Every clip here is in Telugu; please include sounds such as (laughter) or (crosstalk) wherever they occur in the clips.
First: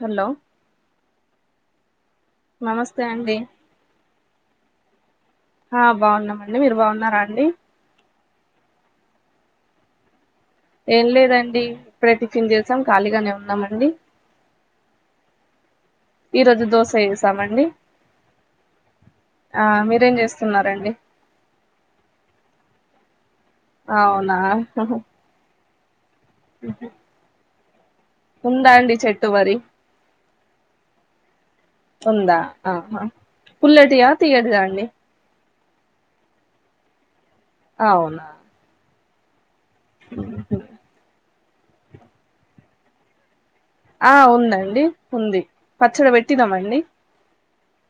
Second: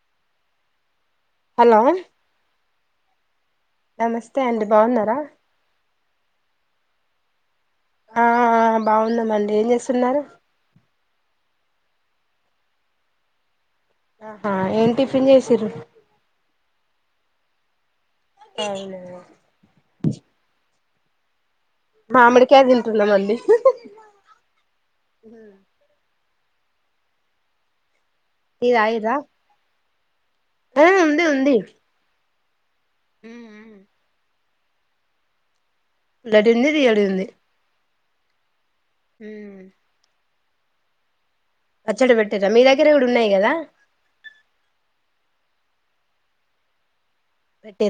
హలో హలో నమస్తే అండి నమస్తే అండి బాగున్నారా ఆ బాగున్నామండి మీరు బాగున్నారా అండి ఆ బాగున్నామండి ఏం చేస్తున్నారు ఏం లేదండి ఇప్పుడే టిఫిన్ చేసాం ఖాళీగానే ఉన్నామ ండి ఆహా ఏం టిఫిన్ చేసిర్రు ఈరోజు దోశ ఎసామండి అవున రేం చేస్తున్నారండి మామిడికాయ తింటున్నామండి అవునా ఉహ్మ్ టీ ఉందాండి తాగిర్రా చెట్టు మరి ఆ ఉంది ఉంది ఉందా ఆహ పుల్లటియా తీయటిదా అండి పుల్లటిదుంది తియ్యటిదుంది అవునా ఉమ్ పచ్చడ పెట్టిర్రా మీ దగ్గర కూడా ఉన్నాయి కదా ఆ ఉందండి ఉంది పచ్చడ పెట్టినమండి పెట్టే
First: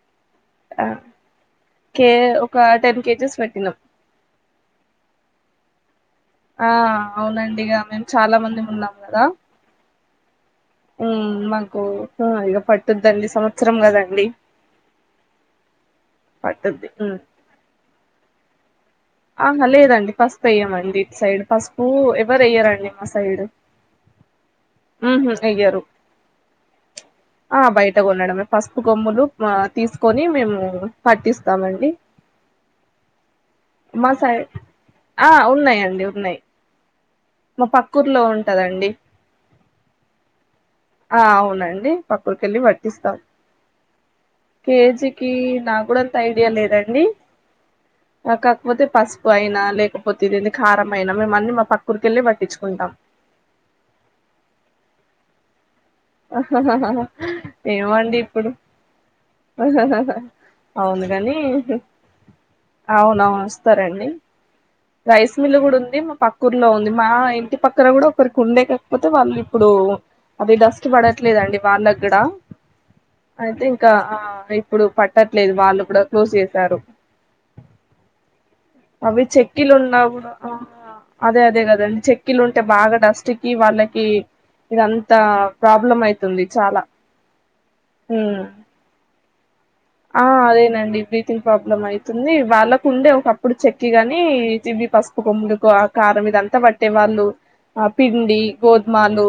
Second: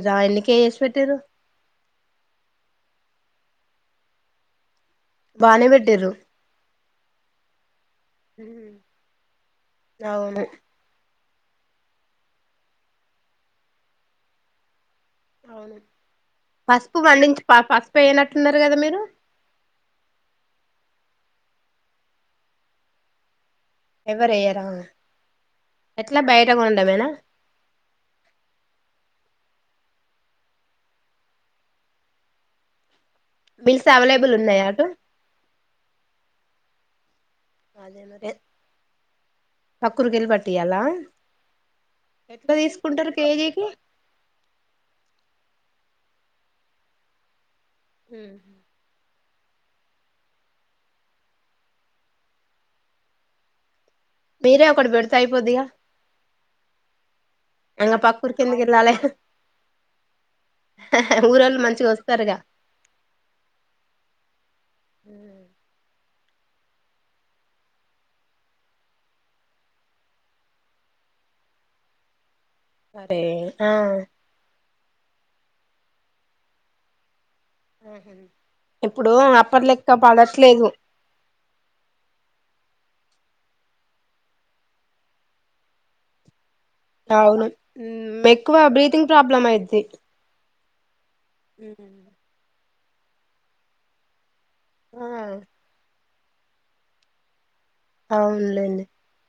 కేే ఒక టెన్ కేజెస్ పెట్టినం బానే పెట్టిర్రు ఆ అవునండి ఇగా మేము చాలా మంది ఉన్నాం కదా అవును ఉమ్ మాకు ఇగ పట్టుద్దండి సంవత్సరం కదండి అవునండి పట్టుద్ది పసుపు ఉమ్ పండించి ప పసుపు ఎయనట్టున్నారు కదా మీరు ఆహా లేదండి పసుపు ఎయ్యమండి ఇట్ సైడ్ పస్పు ఎవరు అయ్యారండి మా సైడ్ ఎవరేయ్యరా ఉహు వెయ్యరు ఎట్లా బయట కొనడమేనా ఆ బయట గోనడమే పసుపు కొమ్ములు మా తీసుకొని మేము పట్టిస్తామండి మిల్స్ మా సై అవైలబుల్ ఉన్నాయా అటు ఆ ఉన్నాయండి ఉన్నాయ్ మా అదే పక్కూర్లో మరి ఉంటదండి పక్కూరికెళ్ళి పట్టియాలా ఆ అవునండి ఎట్లా పక్కూర్కెళ్ళి తీసుకుంటారు పట్టిస్తాం కేజీకి కేజీకి నా కూడా అంత ఐడియా లేదండి కాకపోతే పస్ పు అయినా లేకపో ఇదేందీ కారం అయినా మేమన్ని మా పక్కూర్కెళ్లే పట్టించుకుంటాం మీరే ఒకటి పెడితే అయిపోద్దిగా ఏమో ఇంగ అండి పక్కూరికి ఇప్పుడు ఎందుకు వెళ్ళాలే అవును గని ఊరోళ్ళు మంచిగా వస్తారుగా అవునవును వస్తారండి రైస్ మిల్ కూడా ఉంది మా పక్ కుర్లో ఉంది మా ఇంటి పక్కన కూడా ఒకరికి ఉండే కాకపోతే వాళ్ళు ఇప్పుడు అదే డస్ కి పడట్లేదండి వాళ్ళ కూడా అరే అయితే ఆ ఇంకా అ ఇప్పుడు పట్ట ట్లేదు వాళ్ళు కూడా క్లోజ్ చేశారు మ్ హు అవి చెక్కిలు ఉన్నా కూడా అ అదే అదే కదండి చెక్కిలు ఉంటే బాగా డస్ కి వాళ్ళకి ఇదంత ప్రాబ్లం అయితుంది చాలా అవును మ్ ఉమ్ ఎక్కువ బ్రీతింగ్ ప్రాబ్లం అయిద్ధి నండి బ్రీతింగ్ ప్రాబ్లం అయితుంది వాళ్ళకుండే ఒకప్పుడు చెక్కి గాని ఇవి ఆ పసుపు కొమ్ములకో ఆ కారం ఇదంతా పట్టే వాళ్ళు ఆ పిండి అవునులేండి గోధుమలు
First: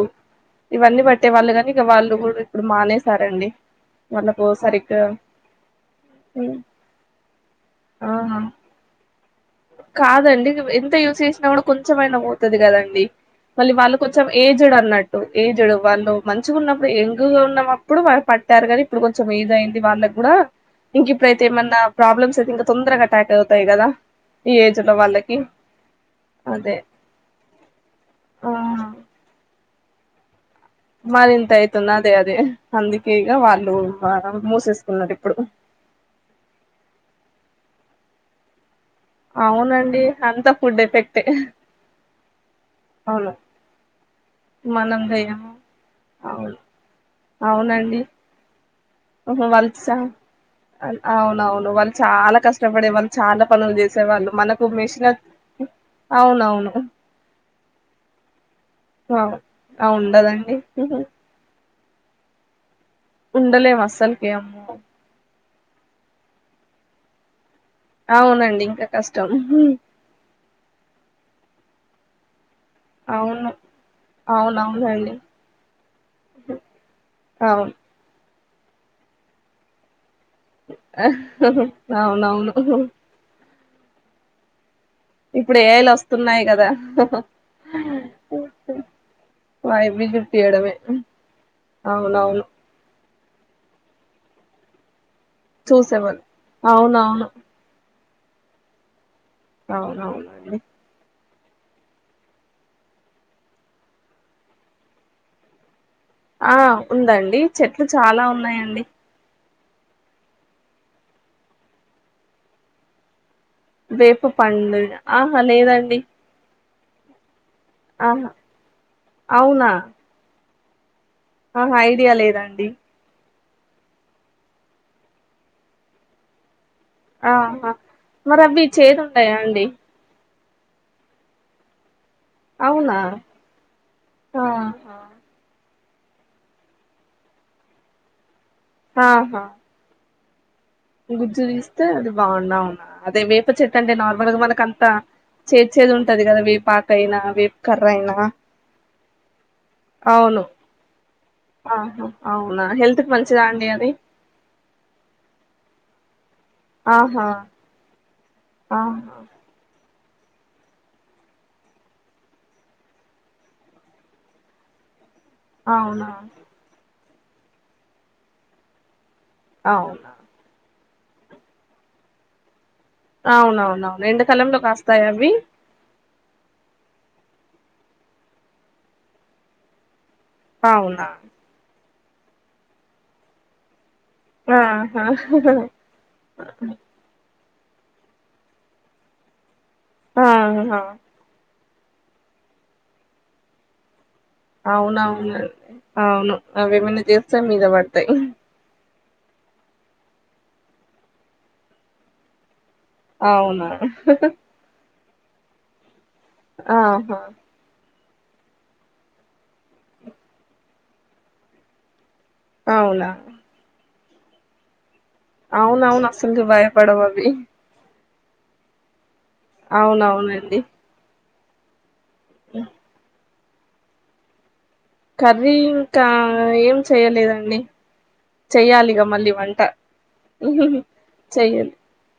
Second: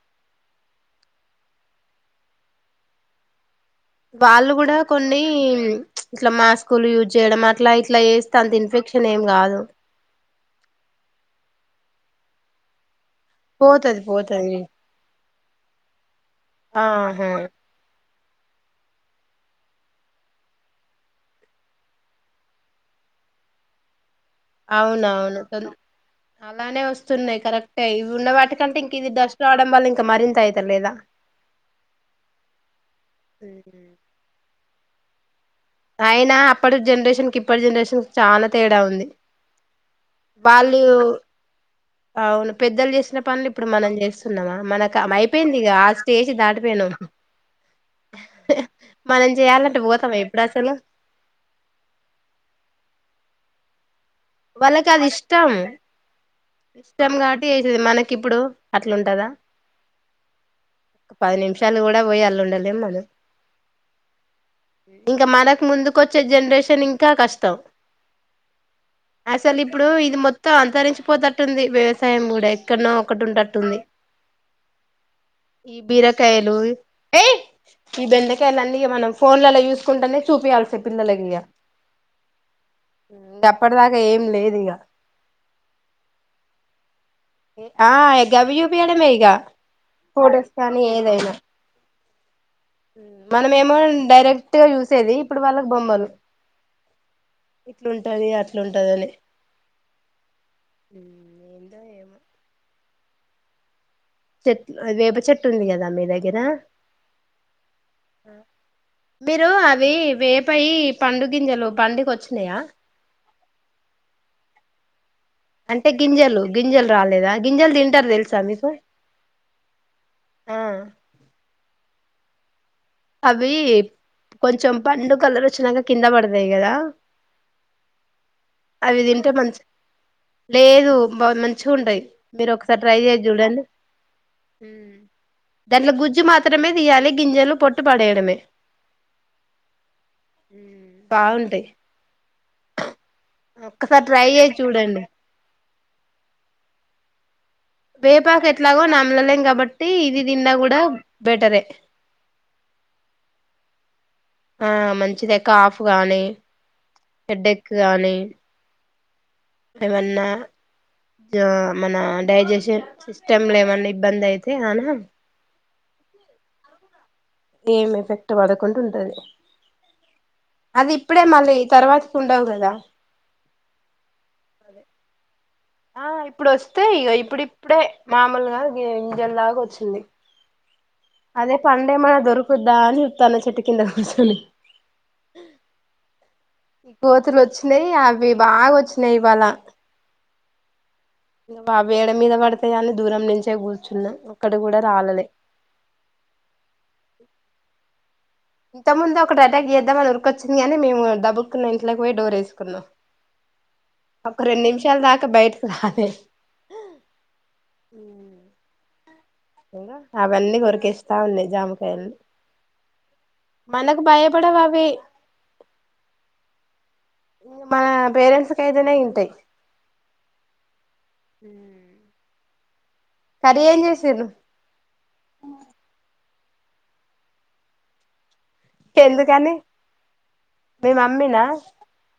ఇవన్నీ బట్టే వాళ్ళు కాని ఇగ వాళ్ళు కూడా ఇప్పుడు మానేసారండి వాళ్ళకు వాళ్ళు కూడా సరిగ్గా కొన్ని ఇట్లా హ్మ్. మాస్కులు యూజ్ చేయడం అట్లా ఇట్లా ఆ వేస్తే అంత ఇన్ఫెక్ క్షన్ ఎం కదు కాదండి ఎంత యూస్్ చేసినా కూడా కొంచెంమయినా పోతది కదండి మళ్ళీ వాళ్ళు పోతది కొంచం పోతది ఏజ్డ్ అన్నట్టు ఏజ్డ్ వాళ్ళు మంచిగా ఉన్నప్పుడు ఎయంగ ఆహా ఉన్నప్పుడు వా పట్టారు కానీ ఇప్పుడు కొంచెం ఏజ్ అయింది వాళ్ళకి కూడా ఇంక ఇప్పుడైతే ఏమన్నా ప్రాబ్లమ్స్ అయితే ఇంకా తొందరగా అటాక్ అవుతాయి కదా ఈ ఏజ్ లో వాళ్ళకి అవునవును తోన్ అదే అలానే వస్తున్నాయి కరెక్టే ఇవి ఉన్న ఆ వాటికంటే ఇంక ఇది డస్ట్ రావడం వల్ల ఇంకా మరింత అయి మరి ఇంత అయితుంది అదే అదే అందుకే ఇగ వాళ్ళు మూసేసుకున్నారు ఇప్పుడు అయినా అప్పటి జనరేషన్ కి ఇప్పటి జనరేషన్ కి చాలా తేడా ఉంది అవునండి అంతా ఫుడ్ ఎఫెక్ట్ ఏ ఆవును పెద్దలు చేసిన పనులు ఇప్పుడు మనం చేస్తున్నామా మనకు మనం చేయము అయిపోయింది ఇగ ఆ స్టేజ్ దాటిపోయినాం దండి మనం వాళ్ళు చేయాలంటే చ పోతామా ఇప్పుడు అసలు అవునవును వాళ్ళు చాలా కష్టపడే వాళ్ళు చాలా పనులు చేసి సేవాళ్ళు మనకు వాళ్ళకి అది మిషినో ఇష్టం ఇష్టం కాబట్టి చేసేది మనకిప్పుడు అట్లుంటదా ఆ ఉండదండి చ కూడా పోయ్యి అల్ల ఉండలేం మనం ఉండలేము అస్సలకి అమ్మో ఇంకా మనకు ముందు కోచ్చే జనరేషన్ ఇంకా కష్టం అవునండి ఇంకా కష్టం అసలు ఇప్పుడు ఇది మొత్తం అంతరించిపోతట్టుంది వ్యవసాయం కూడా ఎక్కన్నో ఒకటి అవును ఉంటట్టుంది అవునవునండి ఈ బీరకాయలు ఏ అవును ఈ బెం కాయలన్నీ ఇగ మనం ఫోన్లలా చూసుకుంటనే చూపియాల్సే పిల్లలకి ఇగ అవునవును అప్పటిదాకా ఏం లేదు ఇగ ఇప్పుడు ఏఐ లోస్తున్నాయి కదా ఆ ఇగ గవ్వి చూపియ్యడమే ఇగా అవి ఫోటోస్ చూపియడమే కానీ ఏదైనా అవునవును మ్ మనం ఏమో డైరెక్ట్ గా చూసేది ఇప్పుడు వాళ్ళకు బొమ్మలు చూసేవాళ్ళు అవునవును ఇట్లాంటది అట్లుంటది అని అవునవునండి ఏందో ఏమొ చెట్ వేప చెట్టు ఉంది కదా మీ దగ్గర ఆ ఉందండి చెట్లు చాలా ఉన్నాయండి మీరు అవి వెపయి పండు గింజలు పండుకోచ్చినయా వేప పండు ఆహా అంటే లేదండి. గింజలు గింజలు రాలేదా గింజలు తింటారు ఆహా తెలుసా మీకు ఆ ఆహ ఐడియా లేదాండి అవి కొంచెం పండు కలర్ వచ్చినంక కింద పడుతయి కదా ఆహ మరి అవి తింటే చేదుండయా మంచి అండి లేదు బా మంచిగుంటాయ్ మీరు ఒకసారి ట్రై అవునా చేసి చూడండి. ఆహా దాంట్లొ గుజ్జు మాత్రమే తీయాలి గింజలు పొట్టు పడేయడమే ఆహా గుజ్జు బాగుంటాయి తీస్తే అది బాగున్నా అదే వేప చెట్టు అంటే ఒక్కసారి ట్రై నార్మల్గా చేసి మనక అంత చూడండి చెట్ చేదు ఉంటది కదా వేపాకాయినా వే వేపాకు ఎట్లాగో నమ్మలలేం కాబట్టి ఇది అవును తిన్న కూడ బెటరే ఆహా అవునా హెల్త్ కు మంచిదా అండి అది ఆ మంచిదే కాఫ్ గానీ హెడ్డెక్క్ గానీ అ ఏమన్నా జ మన డైజెషన్ సిస్టమ్ లో ఏమన్నా ఇబ్బంది అయితే అనా అవునా ఏం ఎఫెక్ట్ పడకుండా ఉంటది అవును అది ఇప్పుడే మళ్ళీ తర్వాతకి ఉండవు కదా అవునవునను ఎండకాలంలో కాస్తాయ అవి ఆ ఇప్పుడు వస్తాయి ఇగ ఇప్పుడిప్పుడే మామూలుగా గి గింజల్ లాగా వచ్చింది అవునా ఎమన్న దొరుకుద్దా అని చూత్తన్న చెట్టు కింద కూర్చొని అహా కోతులు వచ్చినాయి అవి బాగా వచ్చినాయి ఇవాళ ఆహా అవి యెడ మీద పడతయి అని దూరం నుంచే కూర్చున్నా ఒక్కటి కూడా రాలలే అవునవును అవును అవేమైనా చేస్తే మీద పడతాయి ఇంతముందు ఒక ఎటాక్ చేద్దామనిఊరికోచ్చింది కానీ మేము దబుకున్న ఇంట్లకు పోయి డోర్ వేసుకున్నాం అవునా ఒక రెండు నిమిషాల దాకా బయటకి రాలే ఆహా (inaudible) అవన్నీ కొరికేస్తా ఉన్నయి జామకాయల్ని అవునా మనకు భయపడవ్ అవి అవునవును అసల్కె బయపడవ్ అవి మన పేరెంట్స్ కైతేనే ఇంటాయ్ అవునవునండి (inaudible) హ్మ్. కర్రీ ఏం చేసిండ్రు. కర్రీ ఇంక ఏం చెయలేదండి. చెయ్యాలిగా మళ్ళీ ఎందుకని వంట మీ మమ్మీనా చెయ్యను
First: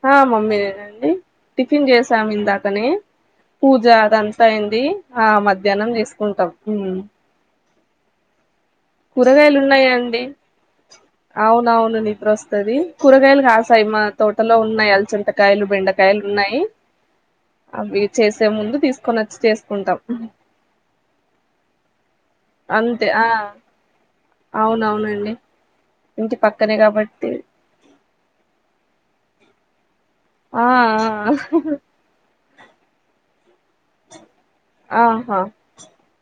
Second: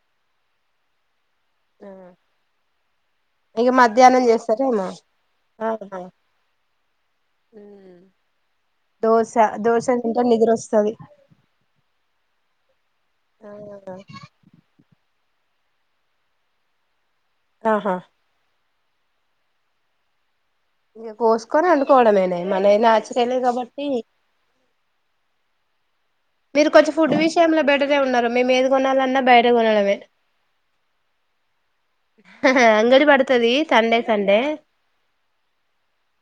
హ మమ్మీ నేనండి. టిఫిన్ చేసాం ఇందాకనే. ఇక పూజ మధ్యాహ్నం అదంతా అయింది చేస్తారేమో ఆ మధ్యాహ్నం చేసుకుంటాం. హ్మ్. కూరగాయలు ఉన్నాయా అండి. వస్తది అవునవును నిద్ర వస్తది కూరగాయలు కాసాయి మా తోటలో ఉన్నాయి అల్చంట. కాయలు బెండకాయలు ఉన్నాయి ఆహా అవి చేసే ముందు తీసు. కొని వచ్చి చేసుకుంటాం. ఇగ కోసుకొని అండుకోవడమేనే మన అంతే ఆ నాచురల్ ఏ కాబట్టి. అవునవునండి. ఇంటి మీరు పక్కనే కొంచెం ఫుడ్ కాబట్టి విషయంలో బెటరే ఉన్నారు మేము ఏది కొనాలన్నా బయట కొనడమే. అ ఆ. అంగడి పడుతది సండే సండే. ఆహా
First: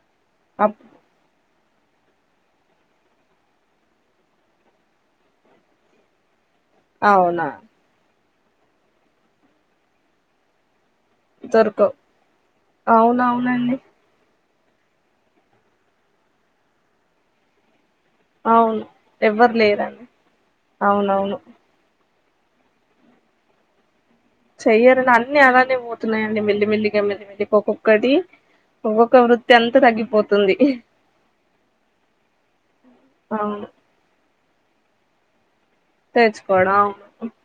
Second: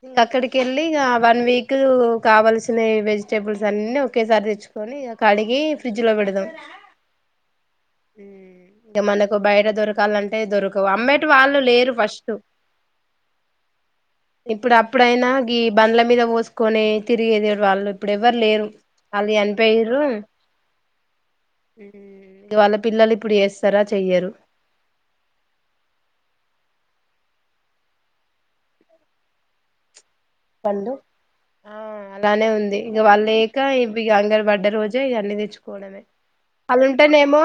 ఇంగ అక్కడికి అప్ వెళ్ళి ఇక వన్ వీక్. కావల్సిన వెజిటేబుల్స్ అన్ని ఒకేసారి తెచ్చుకొని కడిగి ఫ్రిడ్జ్ లో పెడదాం. అవునా. ఇంక మనకు బయట దొరకాలంటే దొరక. అమ్మేటి వాళ్ళు లేరు దొరకవ్ ఫస్ట్. అవునవునండి ఇప్పుడు అప్పుడైనా ఈ బండ్ల మీద పోసుకొని తిరిగేది వాళ్ళు. ఇప్పుడు ఎవ్వరు లేరు అవును వాళ్ళు ఎవ్వరు చనిపోయరు. లేరండి అవునవును వాళ్ళ పిల్లలు ఇప్పుడు చేస్తరా. చెయ్యరు అన్ని అలానే పోతున్నాయండి మెల్లి మెల్లిగా మెల్లిమెల్లి గా ఒక్కొక్కటి. ఒక్కొక్క వృత్తి అంత తగ్గిపోతుంది. పండు ఆ అలానే ఉంది ఇక వాళ్ళేక అవును ఇవి అంగన్వాడీ. అడ రోజే ఇవ అన్ని తెచ్చుకోవడమే తెచ్చుకోవడం అది అవును ఉంటేనేమో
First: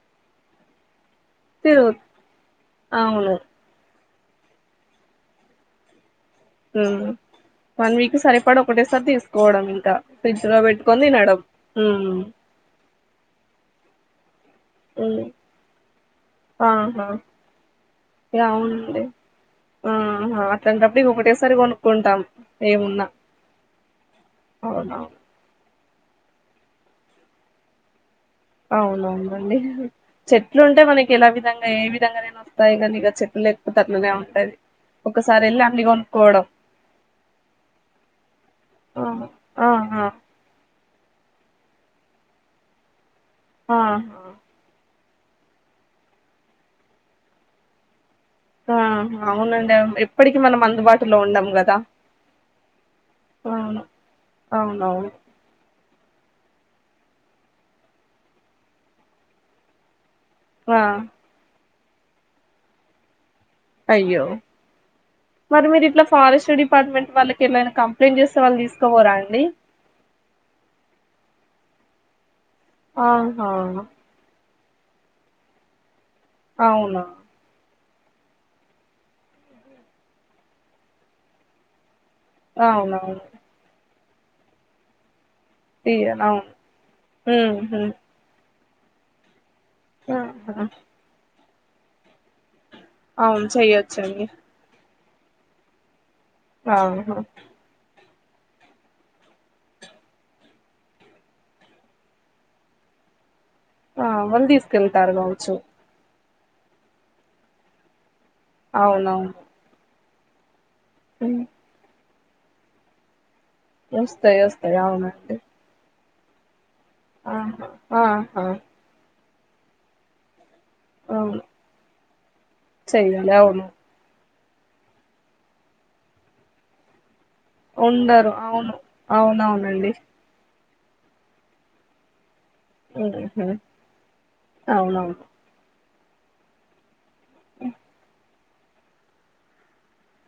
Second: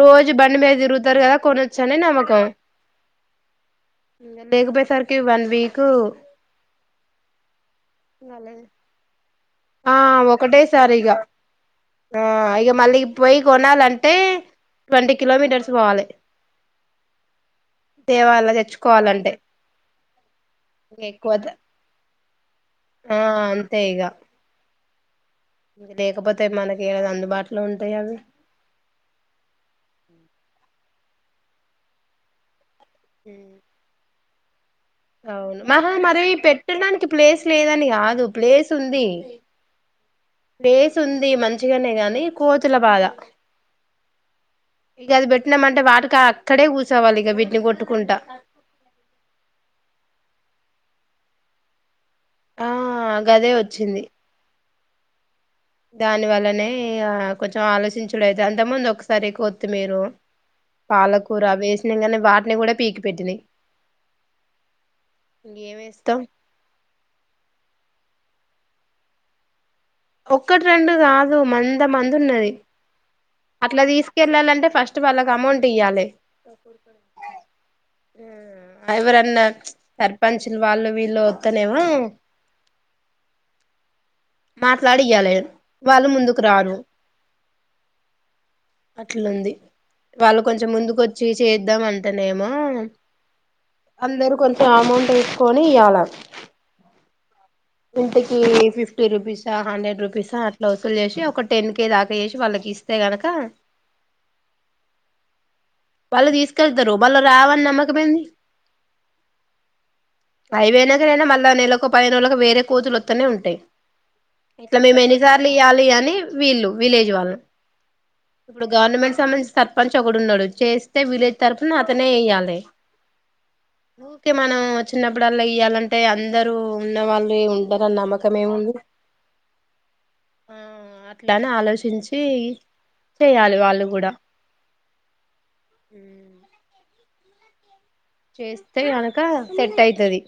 రోజు బండి మీద తిరుగుతుండే. ఇద్దరుగాదా తిరుగు కొనచ్చనే నమ్మకం. అవును లేకపోయేసరికి వన్ వీక్. ఉమ్ వన్ వీక్ సరిపడు ఒకటేసారి తీసు. కోవడం ఇంకా ఆ ఫ్రిజ్ లో ఒకటేసారి పెట్టుకొని ఇగ తినడం. ఆ ఇగ మళ్ళీ పోయి కొనాలంటే ట్వంటీ ఉమ్ కిలోమీటర్స్ పోవాలి ఆహా. ఇగ తేవాల అమేవుంది తెచ్చుకోవాలంటే ఆ ఇంక అట్లాంటప్పుడు ఎక్కువ ఇగాఒకటేసారి కొనుక్కుంటాం. ఏమున్నా ఆ అంతే ఇగ. అవునవును లేకపోతే మనకి ఐ అందుబాటులో ఉంటాయి అవి. అవునవునండి చెట్లు ఉంటే మనకి ఎలా విధంగా ఏ విధంగానైనా. పైగా నీకు అ చెట్లు లేకపోతే అట్లనే ఉంటది. ఒకసారి అవును వెళ్ళి అన్ని మహా మరి కొనుక్కోవడం పెట్టడానికి ప్లేస్ లేదని కాదు ప్లేస్ ఉంది. ఆహా ఆహా ప్లేస్ ఉంది మంచిగానే గాని కోతుల బాధ‌. ఆ. ఇంగ అది పెట్టినాంటే వాటికి అక్కడే కూర్చోవాలి ఇక వీటిని కొట్టుకుంటా. ఆ అవునండి ఎప్పటికి మనం అందుబాటులో ఉండం కదా. ఆ గదే అవును వచ్చింది. అవునవును. దాని వల్లనే ఇ ఆ కొంచెం ఆలోచించుడు అయిత అంత ముందు ఒకసారి కోత్తిమీరు ఆ పాలకూర వేసినంగానే వాటిని గుడ పీకి పెట్టినయి అయ్యో మరి ఇంకేం మీరు ఇట్ల వేస్తాం ఫారెస్ట్ డిపార్ట్మెంట్ వాళ్లకి ఏమైనా కంప్లైంట్ చేస్ త వాళ్లు తీసుకోపోరా అండి? ఒక్కటి రెండు కాదు, మంద మందున్నది ఆహా అట్ల తీసుకెళ్ళాలంటే ఫస్ట్ వాళ్ళకు అమౌంట్ ఇయ్యాలే. అవునా ఎవరన్నా ప్చ్ సర్పంచులు వాళ్ళు వీళ్ళు వత్తేనేమో అవునవును మాట్లాడియ్యాలె వాళ్ళు తీయన్ ముందుకు అవును రారు ఉహు అట్లుంది వాళ్ళు ఆహా కొంచెం ముందుకు వచ్చి చేద్దాం అంటనేమో అవును చెయ్యొచ్చండి అందరు కొంచెం అమౌంట్ ఏసుకొని ఇయ్యాల ఆవును ఇంటికి ఫిఫ్ ఫిఫ్టీ రూపీసా హండ్రెడ్ రూపీసా అట్ల వసూలు చేసి ఒక టెన్ కే దాకా చేసి వాళ్ళకి ఇస్తే గనక, ఆ వాళ్ళు తీసుకెళ్తారు కావచ్చు. వాళ్ళు తీసుకెళ్తారు మల్ల రావని నమ్మకమెంది. అవునవును పై వెలు ఎదురైనా హ్మ్. మళ్ళా నెలకో పదిహెను రోజులకో వేరే కోతులొత్తనే ఉంటై వస్తాయి ఇట్ల వస్తాయి మేము అవునండి ఎన్నిసార్లు ఇయ్యాలి అని వీళ్ళు విలేజ్ వాళ్ళు, ఆహా ఆహా ఇప్పుడు గవర్నమెంట్ సంబంధి సర్పంచ్ ఒకడు ఉన్నడు, చేస్తే విలేజ్ తరఫున అతనే ఎయ్యాలె చెయ్ లేవము తే మనం చిన్నప్పుడల్లా ఇయ్యాలంటే అందరు ఉన్న వాళ్ళు రె ఉంటరని ఉండరు నమ్మకం ఏముంది? అవును అవునవునండి ఉమ్ అట్లానే ఆలోచించి ఉహు. చేయాలె వాళ్ళు కూడా అవునవును ఉమ్ చేస్తే కనక సెట్ ఐతది.